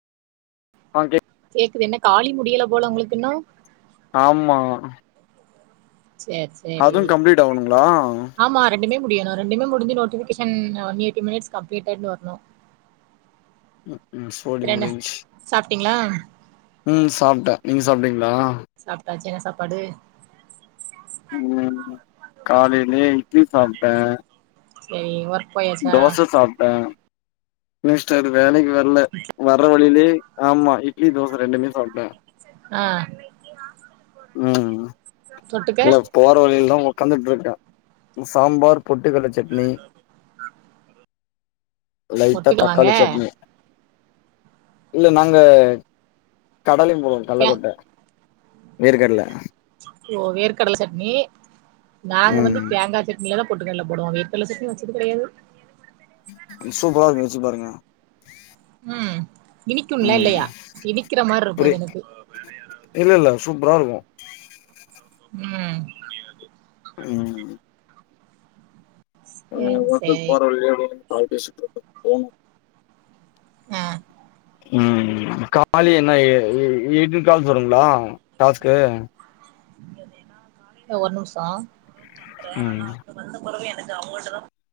ஆகே கேக்குது என்ன காலி முடியல போல உங்களுக்கு இன்னு ஆமா சேர் சேரி அதுவு கம்ப்ளீட் ஆகனுங்களா ஆமா ரெண்டுமே முடியணு ரெண்டுமே முடிஞ்சு நோட்டிஃபிகேஷன் ஒன்எய்ட்டி மினிட்ஸ் கம்ப்ளீட்டட் னு வரணு ம் ம் சோலி ப்றென்ன முடிஞ்சு சாப்ட்டீங்ளா ம் சாப்ட்ட நீங்க சாப்ட்டீங்ளா சாப்டாச்சு என்ன சாப்பாடு ம் காலையிலயே இட்லி சாப்பிட்டே சரி ஒர்க்கு போய தோச சாப்ட மினிஸ்ட்ர் வேலைக்கு வரல வர்ற வழியிலயே ஆமா இட்லி தோச ரெண்டுமே சாப்ட ஆ ம் தொட்டுக்க போர வழில தா உட்காந்துட்டு இருக்க சாம்பார் பொட்டுக்கல்ல சட்னி லைட்டா தொட்டுக்க வாங்க தக்காளி சட்னி இல்ல நாங்க கடலையும் போவோம் தே கள்ளக்கோட்ட வேர்கர்கடல ஓ வேர் கடல் சட்னி நாங்க வந்து ம் தேங்கா சட்னி இல்லனா பொட்டுக்கல போடுவ வேர்க சட்னி வச்சது கெடையாது சூப்பராருக்குங்க வச்சு பாருங்க ம் இனிக்கும்ல ம் இல்லையா இனிக்கிற மார்ருக்கு புரி அது எனக்கு இல்ல இல்ல சூப்பரா இருக்கு ம் ம் ஆ சேரி ஒர்க்கு சேரி போற வழியிலே உகந்து கால் பேசிட்ருக்க போனு ஆ ம் கால் என்ன எ எயிட்டின் கால்ஸ் வருங்கங்கள டாஸ்க் கு ஒரு நிமிஷோ ம் வந்த பொறவு எனக்கு அவங்கல்ட் தா